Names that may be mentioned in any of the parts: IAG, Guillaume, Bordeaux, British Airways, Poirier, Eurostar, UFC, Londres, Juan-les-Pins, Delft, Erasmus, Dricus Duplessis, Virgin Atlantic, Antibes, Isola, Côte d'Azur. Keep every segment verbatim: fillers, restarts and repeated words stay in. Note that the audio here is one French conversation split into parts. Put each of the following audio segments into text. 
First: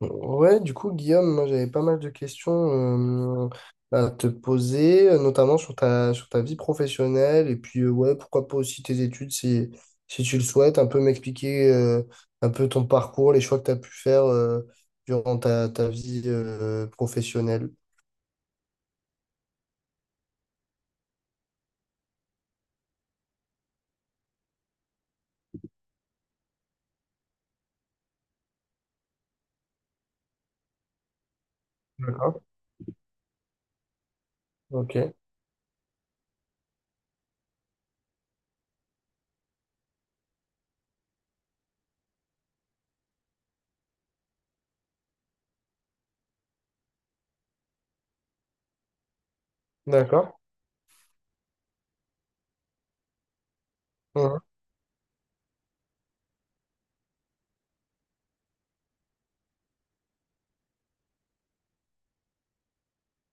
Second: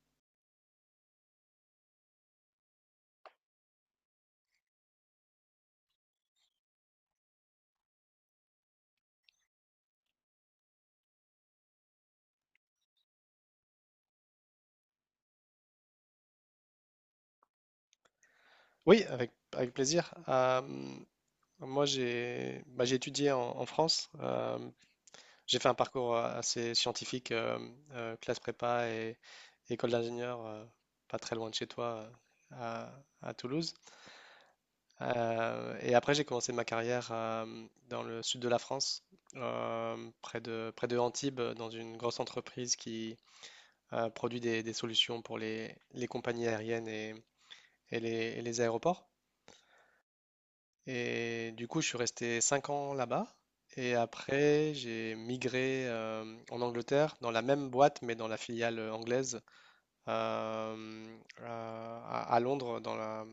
Ouais, du coup, Guillaume, moi j'avais pas mal de questions euh, à te poser, euh, notamment sur ta, sur ta vie professionnelle, et puis euh, ouais, pourquoi pas aussi tes études si, si tu le souhaites, un peu m'expliquer euh, un peu ton parcours, les choix que tu as pu faire euh, durant ta, ta vie euh, professionnelle. Oui, avec, avec plaisir. Euh, moi, j'ai bah, j'ai étudié en, en France. Euh, j'ai fait un parcours euh, assez scientifique, euh, euh, classe prépa et école d'ingénieur, euh, pas très loin de chez toi, D'accord. euh, à, à Toulouse. Ok, Euh, et après, j'ai commencé ma carrière euh, dans le sud de la France, euh, près de, près de Antibes, dans une grosse entreprise qui euh, produit des, des solutions pour les, les compagnies aériennes et, et les et les aéroports. d'accord. Et du coup, je suis resté cinq ans là-bas. Et Mhm. après, j'ai migré euh, en Angleterre, dans la même boîte, mais dans la filiale anglaise, euh, euh, à, à Londres, dans la,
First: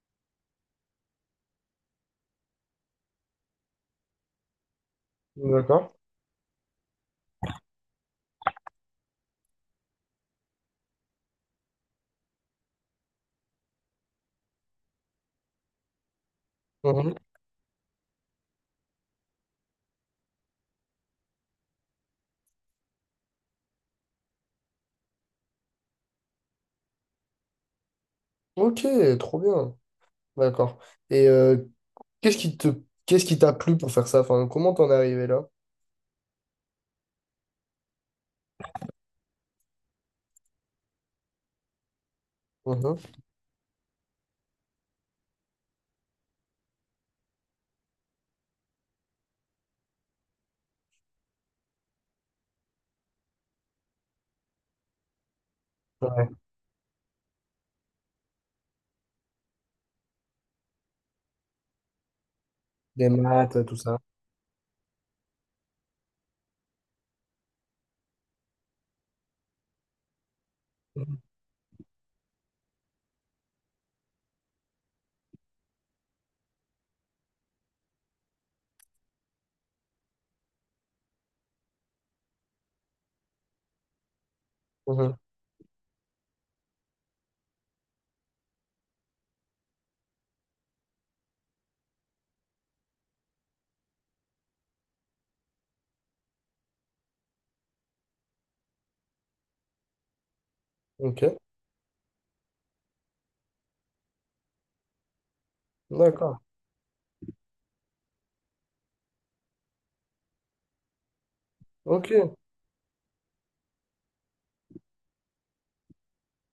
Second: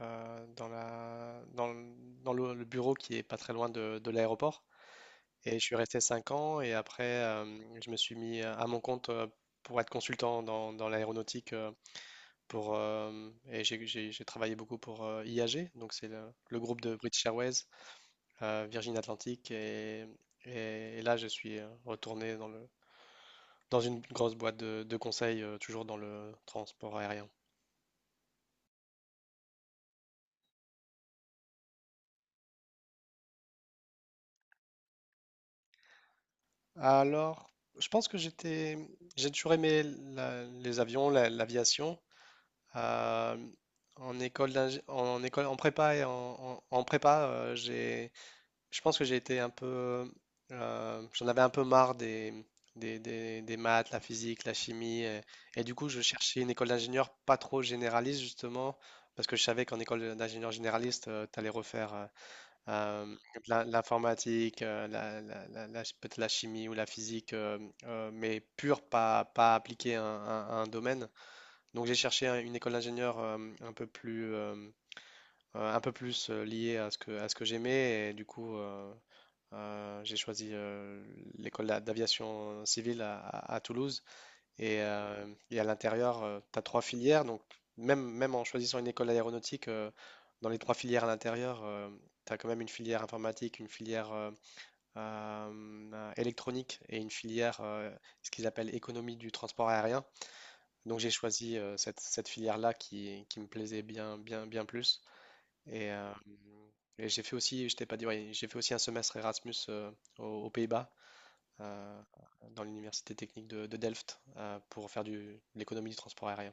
euh, dans la, dans, le, dans le- le bureau qui est pas très loin de, de l'aéroport. Et je suis D'accord. resté cinq ans. Et après, euh, je me suis mis à mon compte euh, pour être consultant dans, dans l'aéronautique. Euh, pour, euh, et j'ai j'ai- j'ai travaillé beaucoup pour euh, I A G, donc c'est le, le groupe de Mhm. British Airways euh, Virgin Atlantic et, et- et là je suis euh, retourné dans le, dans une grosse boîte de, de conseil, euh, toujours dans le transport aérien. Ok, trop bien. D'accord. Et euh, qu'est-ce qui te, qu'est-ce qui t'a plu pour faire ça? Enfin, comment t'en es arrivé là? Alors, je pense que j'étais, j'ai toujours aimé la- les avions, la- l'aviation. Mhm. Euh, En école d'ingé- en école, en prépa et en, en- en prépa, euh, j'ai je pense que j'ai été un peu. Euh, j'en avais un peu marre des, des, des- des maths, la physique, la chimie. Et, et du coup, je cherchais une école d'ingénieur pas trop généraliste, justement, parce que je savais qu'en école d'ingénieur généraliste, tu allais refaire euh, euh, Des maths, l'in- tout ça. l'informatique, euh, la, la- la- la- peut-être la chimie ou la physique, euh, euh, mais pure, pas, pas appliquée à, un à un domaine. Mhm. Donc, j'ai cherché un- une école d'ingénieur euh, un peu plus. Euh, euh, un peu plus euh, lié à ce que, à ce que j'aimais. Et du coup, euh, euh, j'ai choisi euh, l'école d'a- d'aviation civile à, à- à Toulouse. Et, Mhm. Euh, et à l'intérieur, tu as trois filières. Donc, même, même en choisissant une école aéronautique, euh, dans les trois filières à l'intérieur, tu as quand même une filière informatique, une filière euh, euh, euh, électronique et une filière, euh, ce qu'ils appellent économie du transport aérien. Donc, j'ai Ok, choisi euh, cette, cette filière-là qui, qui me plaisait bien, bien, bien plus. Et, euh, d'accord. et j'ai fait aussi, je t'ai pas dit, ouais, j'ai fait aussi un semestre Erasmus euh, aux aux Pays-Bas euh, Ok, dans l'université technique de, de Delft euh, pour faire du, de l'économie du transport aérien.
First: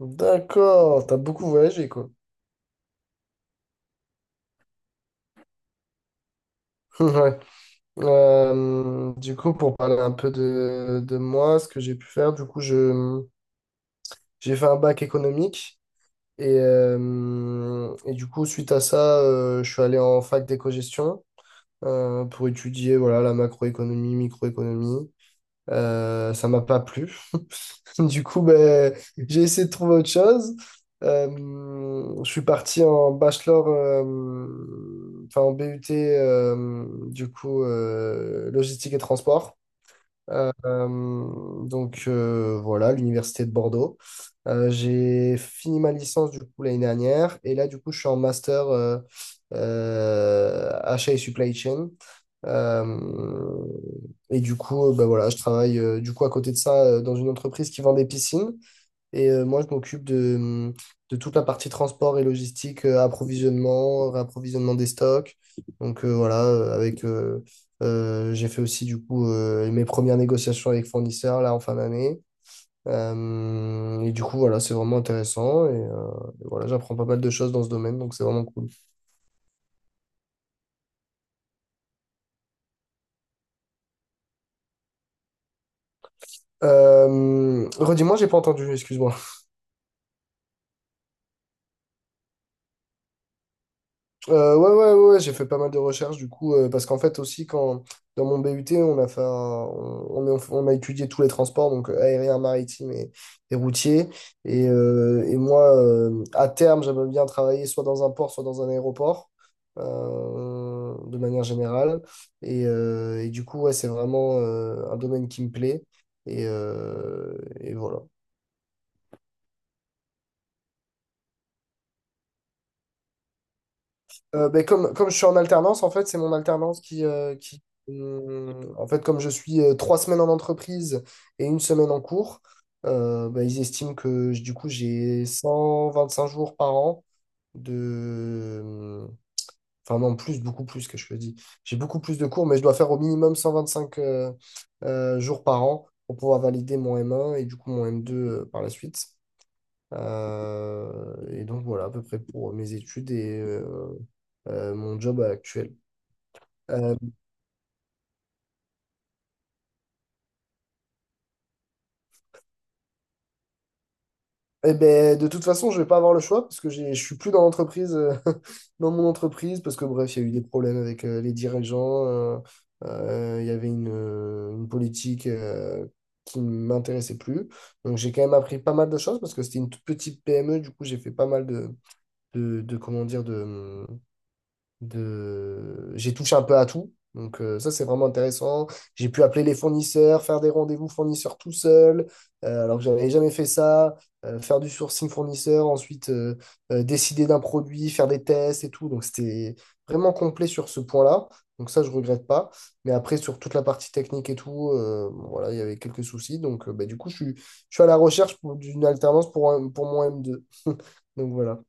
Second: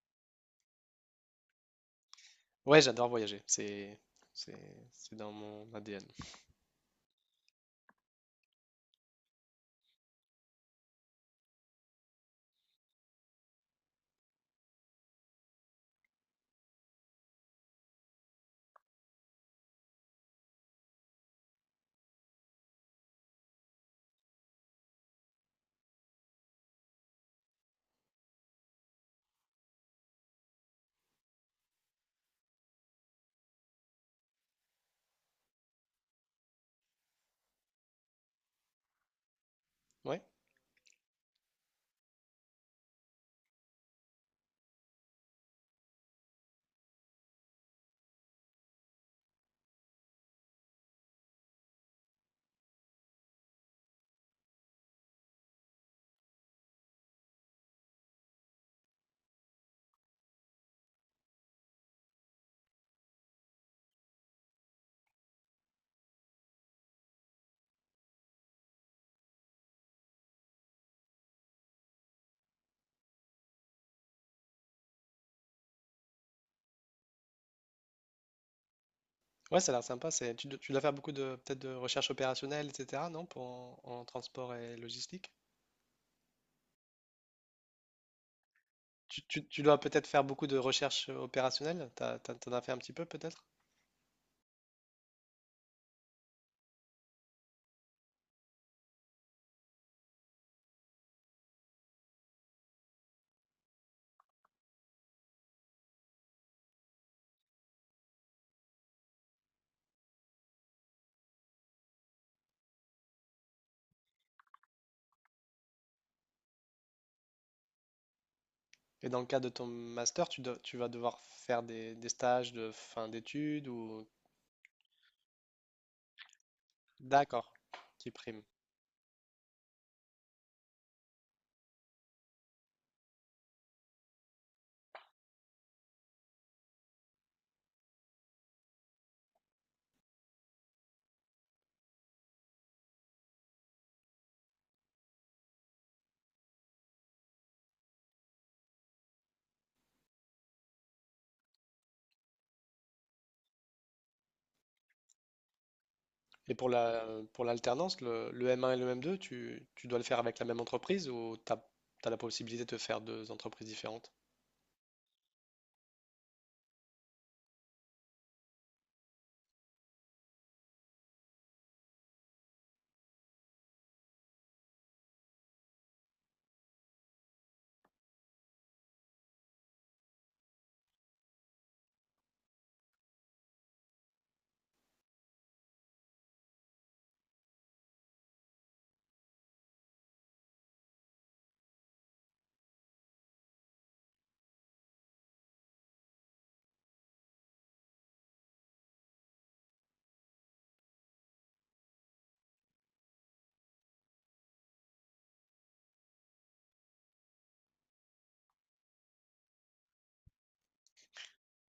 d'accord. T'as beaucoup voyagé, quoi. Ouais, j'adore voyager, c'est c'est c'est dans mon A D N. Ouais. Euh, du coup, pour parler un peu de, de moi, ce que j'ai pu faire, du coup, je, j'ai fait un bac économique. Et, euh, et du coup, suite à ça, euh, je suis allé en fac d'éco-gestion euh, pour étudier voilà, la macroéconomie, microéconomie. Euh, ça m'a pas plu. Du coup, ben, j'ai essayé de trouver autre chose. Euh, je suis parti en bachelor, euh, enfin en B U T, euh, du coup, euh, logistique et transport. Ouais, Euh, euh, donc euh, voilà, l'université de Bordeaux. Euh, j'ai fini ma licence du coup l'année dernière et là du coup je suis en master euh, euh, achat et supply chain. Euh, et du coup, euh, bah voilà, je travaille euh, du coup à côté de ça euh, dans une entreprise qui vend des piscines. Et euh, moi, je m'occupe de, hum, de toute la partie transport et logistique, euh, approvisionnement, réapprovisionnement des stocks. Donc euh, voilà, euh, avec euh, euh, j'ai fait aussi du coup euh, mes premières négociations avec fournisseurs là en fin d'année. Euh, et du coup, voilà, c'est vraiment intéressant. Et, euh, et voilà, j'apprends pas mal de choses dans ce domaine, donc c'est vraiment cool. ouais, ça a l'air sympa. C'est tu, dois tu dois faire beaucoup de peut-être de recherche opérationnelle, et cetera. Non, pour en, en transport et logistique. Euh, redis-moi, j'ai pas entendu, excuse-moi. Tu, tu, tu dois peut-être faire beaucoup de recherche opérationnelle. T'as, t'as- t'en as fait un petit peu peut-être. Euh, ouais, ouais, ouais, ouais, j'ai fait pas mal de recherches du coup, euh, parce qu'en fait aussi, quand dans mon B U T, on a fait un- on, on- on a étudié tous les transports, donc euh, aérien, maritime et, et routier. Et, euh, et moi, euh, à terme, j'aimerais bien travailler soit dans un port, soit dans un aéroport, euh, de manière générale. Et, euh, et du coup, ouais, c'est vraiment euh, un domaine qui me plaît. Et, euh, et voilà. Et dans le cadre de ton master, tu, dois- tu vas devoir faire des, des stages de fin d'études ou Euh, ben, comme, comme je suis en alternance, en fait, c'est mon alternance qui, euh, d'accord, qui qui prime. hum, en fait, comme je suis euh, trois semaines en entreprise et une semaine en cours, euh, ben, ils estiment que j- du coup, j'ai cent vingt-cinq jours par an de... Enfin non, plus, beaucoup plus que je le dis. J'ai beaucoup plus de cours, mais je dois faire au minimum cent vingt-cinq euh, euh, jours par an pour pouvoir valider mon M un et du coup mon M deux euh, par la suite. Euh, et donc voilà, à peu près pour mes études et euh, euh, mon job actuel. Et pour Euh, la, pour l'alternance, le, le M un et le M deux, tu, tu dois le faire avec la même entreprise ou tu as la possibilité de te faire deux entreprises différentes? eh ben, de toute façon, je vais pas avoir le choix parce que j'ai, je suis plus dans l'entreprise, euh, dans mon entreprise, parce que bref, il y a eu des problèmes avec euh, les dirigeants. euh, euh, il y avait une, euh, une politique euh, qui ne m'intéressait plus. Donc j'ai quand même appris pas mal de choses parce que c'était une toute petite P M E. Du coup, j'ai fait pas mal de, de, de, comment dire, de, de... J'ai touché un peu à tout. Donc euh, ça, c'est vraiment intéressant. J'ai pu appeler les fournisseurs, faire des rendez-vous fournisseurs tout seul, euh, alors que j'avais jamais fait ça, euh, faire du sourcing fournisseur, ensuite euh, euh, décider d'un produit, faire des tests et tout. Donc c'était vraiment complet sur ce point-là. Donc ça, je regrette pas. Mais après, sur toute la partie technique et tout, euh, bon, voilà, il y avait quelques soucis. Donc euh, bah, du coup, je suis, je suis à la recherche pour- d'une alternance pour, un- pour mon m deux Donc voilà.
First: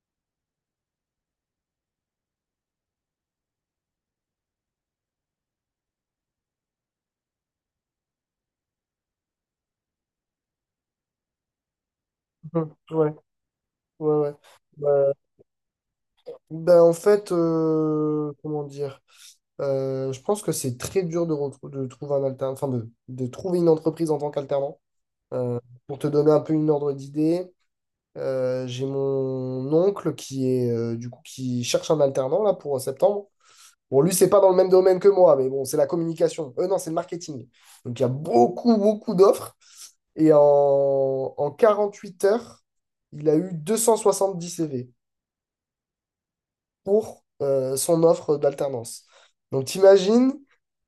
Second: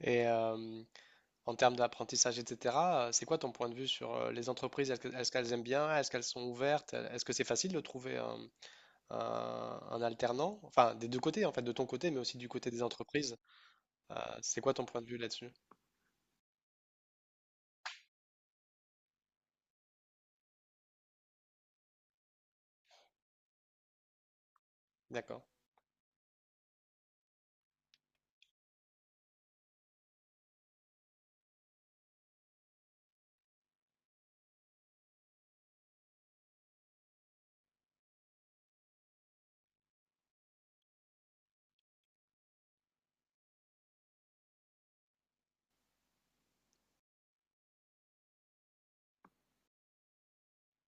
Et euh, En termes d'apprentissage, et cetera, euh, c'est quoi ton point de vue sur euh, les entreprises? Est-ce que- est-ce qu'elles aiment bien? Est-ce qu'elles sont ouvertes? Est-ce que c'est facile de trouver un, un- un alternant? Enfin, des deux côtés, en fait, de ton côté, mais aussi du côté des Ouais, ouais, entreprises. Euh, ouais. C'est quoi ton point de Ouais, vue là-dessus? Ben, en fait, euh, comment dire, euh, je pense que c'est très dur de, retrou- de trouver un alternant, enfin de, de trouver une entreprise en tant qu'alternant. D'accord. Euh, pour te donner un peu une ordre d'idée, euh, j'ai mon oncle qui est euh, du coup qui cherche un alternant là pour euh, septembre. Bon, lui, c'est pas dans le même domaine que moi, mais bon, c'est la communication. Euh, non, c'est le marketing. Donc il y a beaucoup, beaucoup d'offres. Et en, en quarante-huit heures, il a eu deux cent soixante-dix C V pour euh, son offre d'alternance. Donc, t'imagines,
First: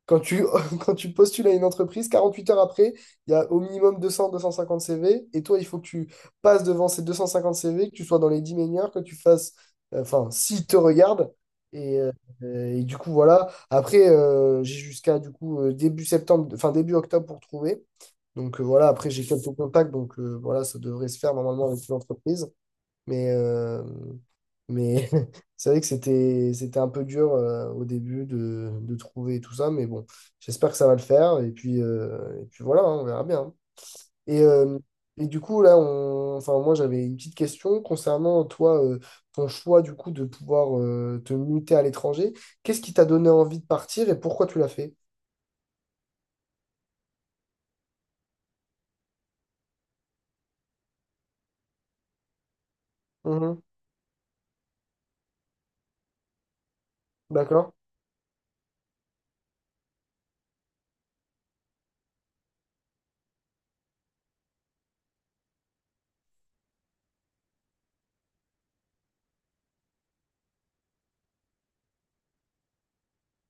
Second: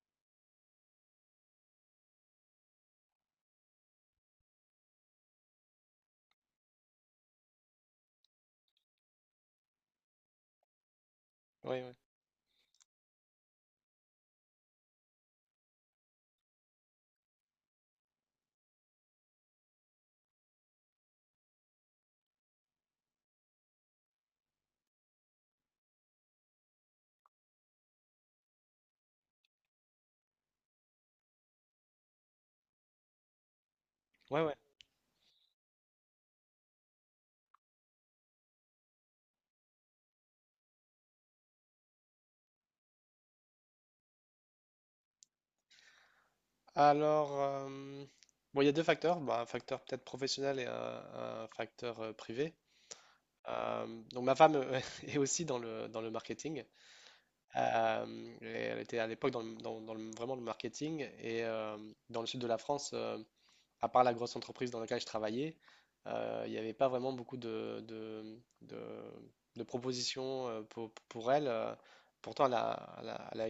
quand tu, quand tu postules à une entreprise, quarante-huit heures après, il y a au minimum deux cents deux cent cinquante C V, et toi, il faut que tu passes devant ces deux cent cinquante C V, que tu sois dans les dix meilleurs, que tu fasses, euh, enfin, s'ils te regardent. Oui, oui. Et, euh, et du coup, voilà. Après, euh, j'ai jusqu'à du coup euh, début septembre, enfin début octobre pour trouver. Donc euh, voilà, après j'ai quelques contacts, donc euh, voilà, ça devrait se faire normalement avec l'entreprise. Mais, euh, mais c'est vrai que c'était, c'était un peu dur euh, au début de, de trouver tout ça. Mais bon, j'espère que ça va le faire. Et puis, euh, et puis voilà, hein, on verra bien. Et, Ouais, ouais. euh, et du coup, là, on, enfin, moi, j'avais une petite question concernant toi, euh, ton choix du coup de pouvoir euh, te muter à l'étranger. Qu'est-ce qui t'a donné envie de partir et pourquoi tu l'as fait? Alors, euh, bon, il y a deux facteurs. Bah, un facteur peut-être professionnel et un, un facteur euh, privé. Mhm. Euh, donc ma femme euh, est aussi dans le, dans le marketing. D'accord. Euh, et elle était à l'époque dans, le- dans- dans le- vraiment le marketing. Et euh, dans le sud de la France, euh, à part la grosse entreprise dans laquelle je travaillais, euh, il n'y avait pas vraiment beaucoup de, de, de- de propositions euh, pour, pour elle. Euh, Pourtant, elle a, elle a- elle a-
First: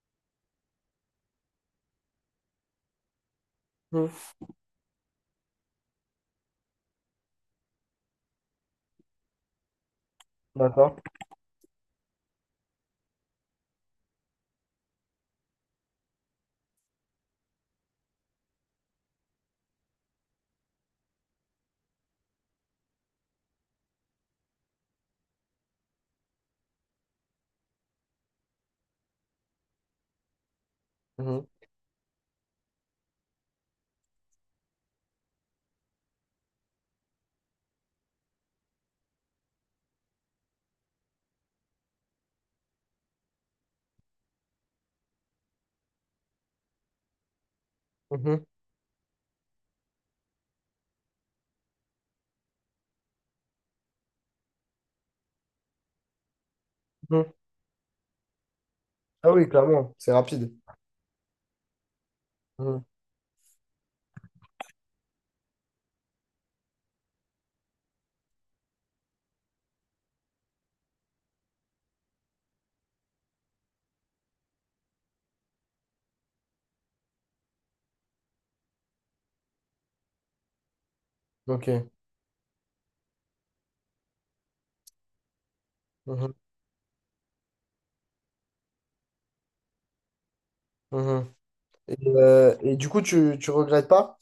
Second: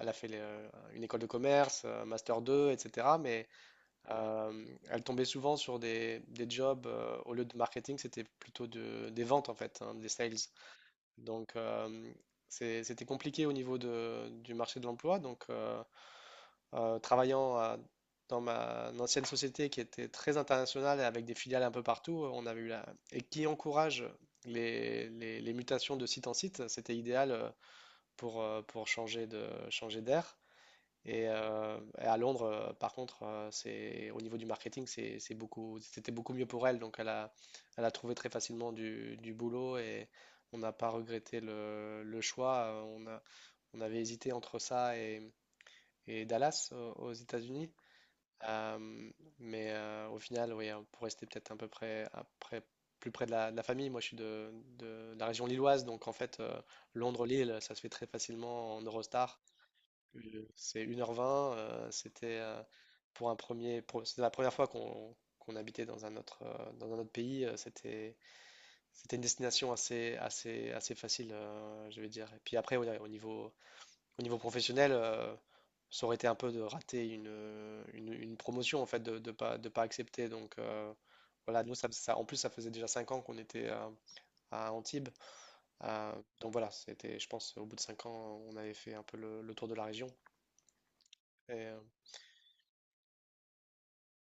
elle a fait les, euh, une école de commerce, un master deux, et cetera. Mais Mhm. euh, elle tombait souvent sur des, des jobs, euh, au lieu de marketing, c'était plutôt de- des ventes en fait, hein, des sales. D'accord. Donc euh, c'est- c'était compliqué au niveau de- du marché de l'emploi. Donc euh, euh, travaillant à- dans ma une ancienne société qui était très internationale et avec des filiales un peu partout, on avait eu la... et qui encourage les, les- les mutations de site en site, c'était idéal euh, pour, euh, pour changer de, changer d'air. Et, Mhm. Euh, et à Londres, euh, par contre, euh, c'est au niveau du marketing, c'est, c'est beaucoup, c'était beaucoup mieux pour elle. Donc, elle a, elle a trouvé très facilement du, du boulot et on n'a pas regretté le, le choix. Euh, On a, on avait hésité entre ça et, et Dallas au- aux États-Unis. Mhm. Euh, mais euh, au final, oui, hein, pour rester peut-être un peu près, à près- plus près de la, de la famille, moi je suis de, de la région lilloise, donc en fait, euh, Mhm. Londres-Lille, ça se fait très facilement en Ah Eurostar. oui, clairement, c'est Euh, rapide. C'est une heure vingt euh, c'était euh, Mhm. pour un premier, pour- c'était la première fois qu'on qu'on habitait dans un autre, euh, dans un autre pays. Euh, c'était, c'était une destination assez, assez, assez facile, euh, je vais dire. Et puis après, ouais, au niveau, au niveau professionnel, euh, ça aurait été un peu de rater une, euh, une, une promotion en fait, de, de pas, de pas accepter. Donc euh, voilà, nous, ça, Ok. ça- en plus, ça faisait déjà cinq ans qu'on était euh, à Antibes. Euh, Mhm. donc voilà, c'était, je pense, au bout de cinq ans, on avait fait un peu le le tour de la région. Mhm. Et, euh, Et, euh, et du coup, tu, tu regrettes pas?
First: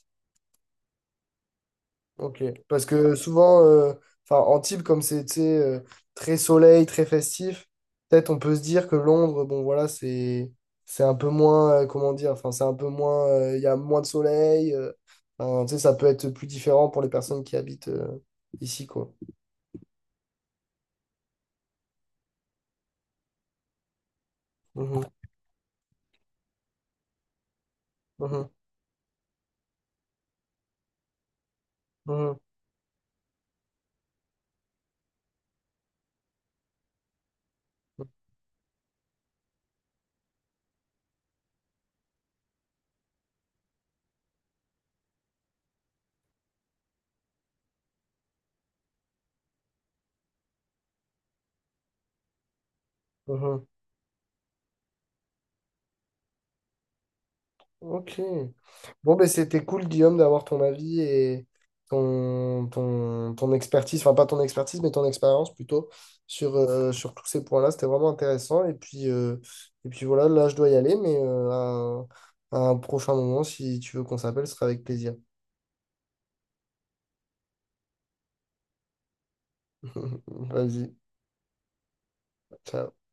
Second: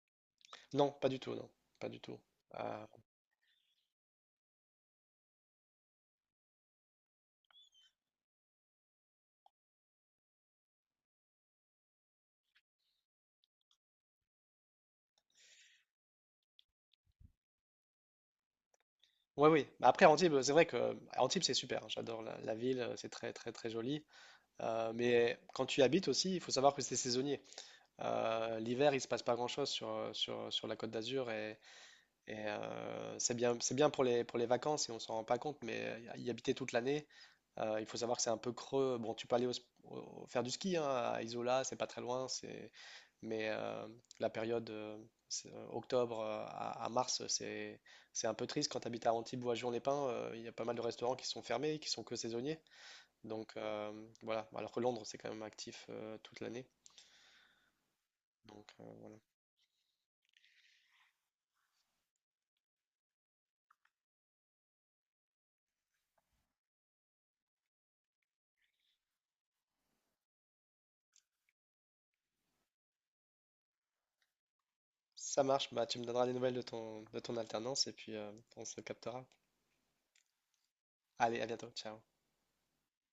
Non, pas du tout, non, pas du tout. Ok. Euh, Parce que souvent, euh, enfin, Antibes, comme c'est tu sais, euh, très soleil, très festif, peut-être on peut se dire que Londres, bon voilà, c'est c'est un peu moins, euh, comment dire, enfin, c'est un peu moins, euh, il y a moins de soleil. euh, enfin, tu sais, ça peut être plus différent pour les personnes qui habitent euh, ici, quoi. ouais, oui. Bah après, Antibes, c'est vrai que Antibes, c'est super, hein. J'adore la, la ville, euh, c'est très, très, très joli. Euh, Mhm, Mais quand tu y habites aussi, il faut savoir que c'est saisonnier. mhm, Euh, l'hiver, il se passe pas grand-chose sur, euh, sur, sur la Côte d'Azur et, mhm, Et euh, c'est bien, c'est bien pour les, pour les vacances et on s'en rend pas compte, mais euh, y habiter toute l'année, euh, il faut savoir que c'est un peu creux. Bon, tu peux aller au sp- au- faire du ski hein, à Isola, c'est pas très loin, c'est... mais euh, la période euh, c'est, euh, octobre euh, à, à mars, c'est, c'est un peu triste. Quand tu habites à Antibes ou à Juan-les-Pins, euh, il y a pas mal de restaurants qui sont fermés, qui sont que saisonniers. Donc mhm. euh, voilà, alors que Londres, c'est quand même actif euh, toute l'année. Ok. Donc euh, Bon, voilà. ben c'était cool, Guillaume, d'avoir ton avis et ton, ton, ton expertise, enfin pas ton expertise, mais ton expérience plutôt sur, euh, sur tous ces points-là. C'était vraiment intéressant. Et puis, euh, et puis voilà, là, je dois y aller, mais euh, à, un à un prochain moment, si tu veux qu'on s'appelle, ce sera avec plaisir. Ça marche, bah, tu me donneras des nouvelles de ton, de ton alternance et puis euh, on se captera. Vas-y, Allez, à bientôt. Ciao. ciao.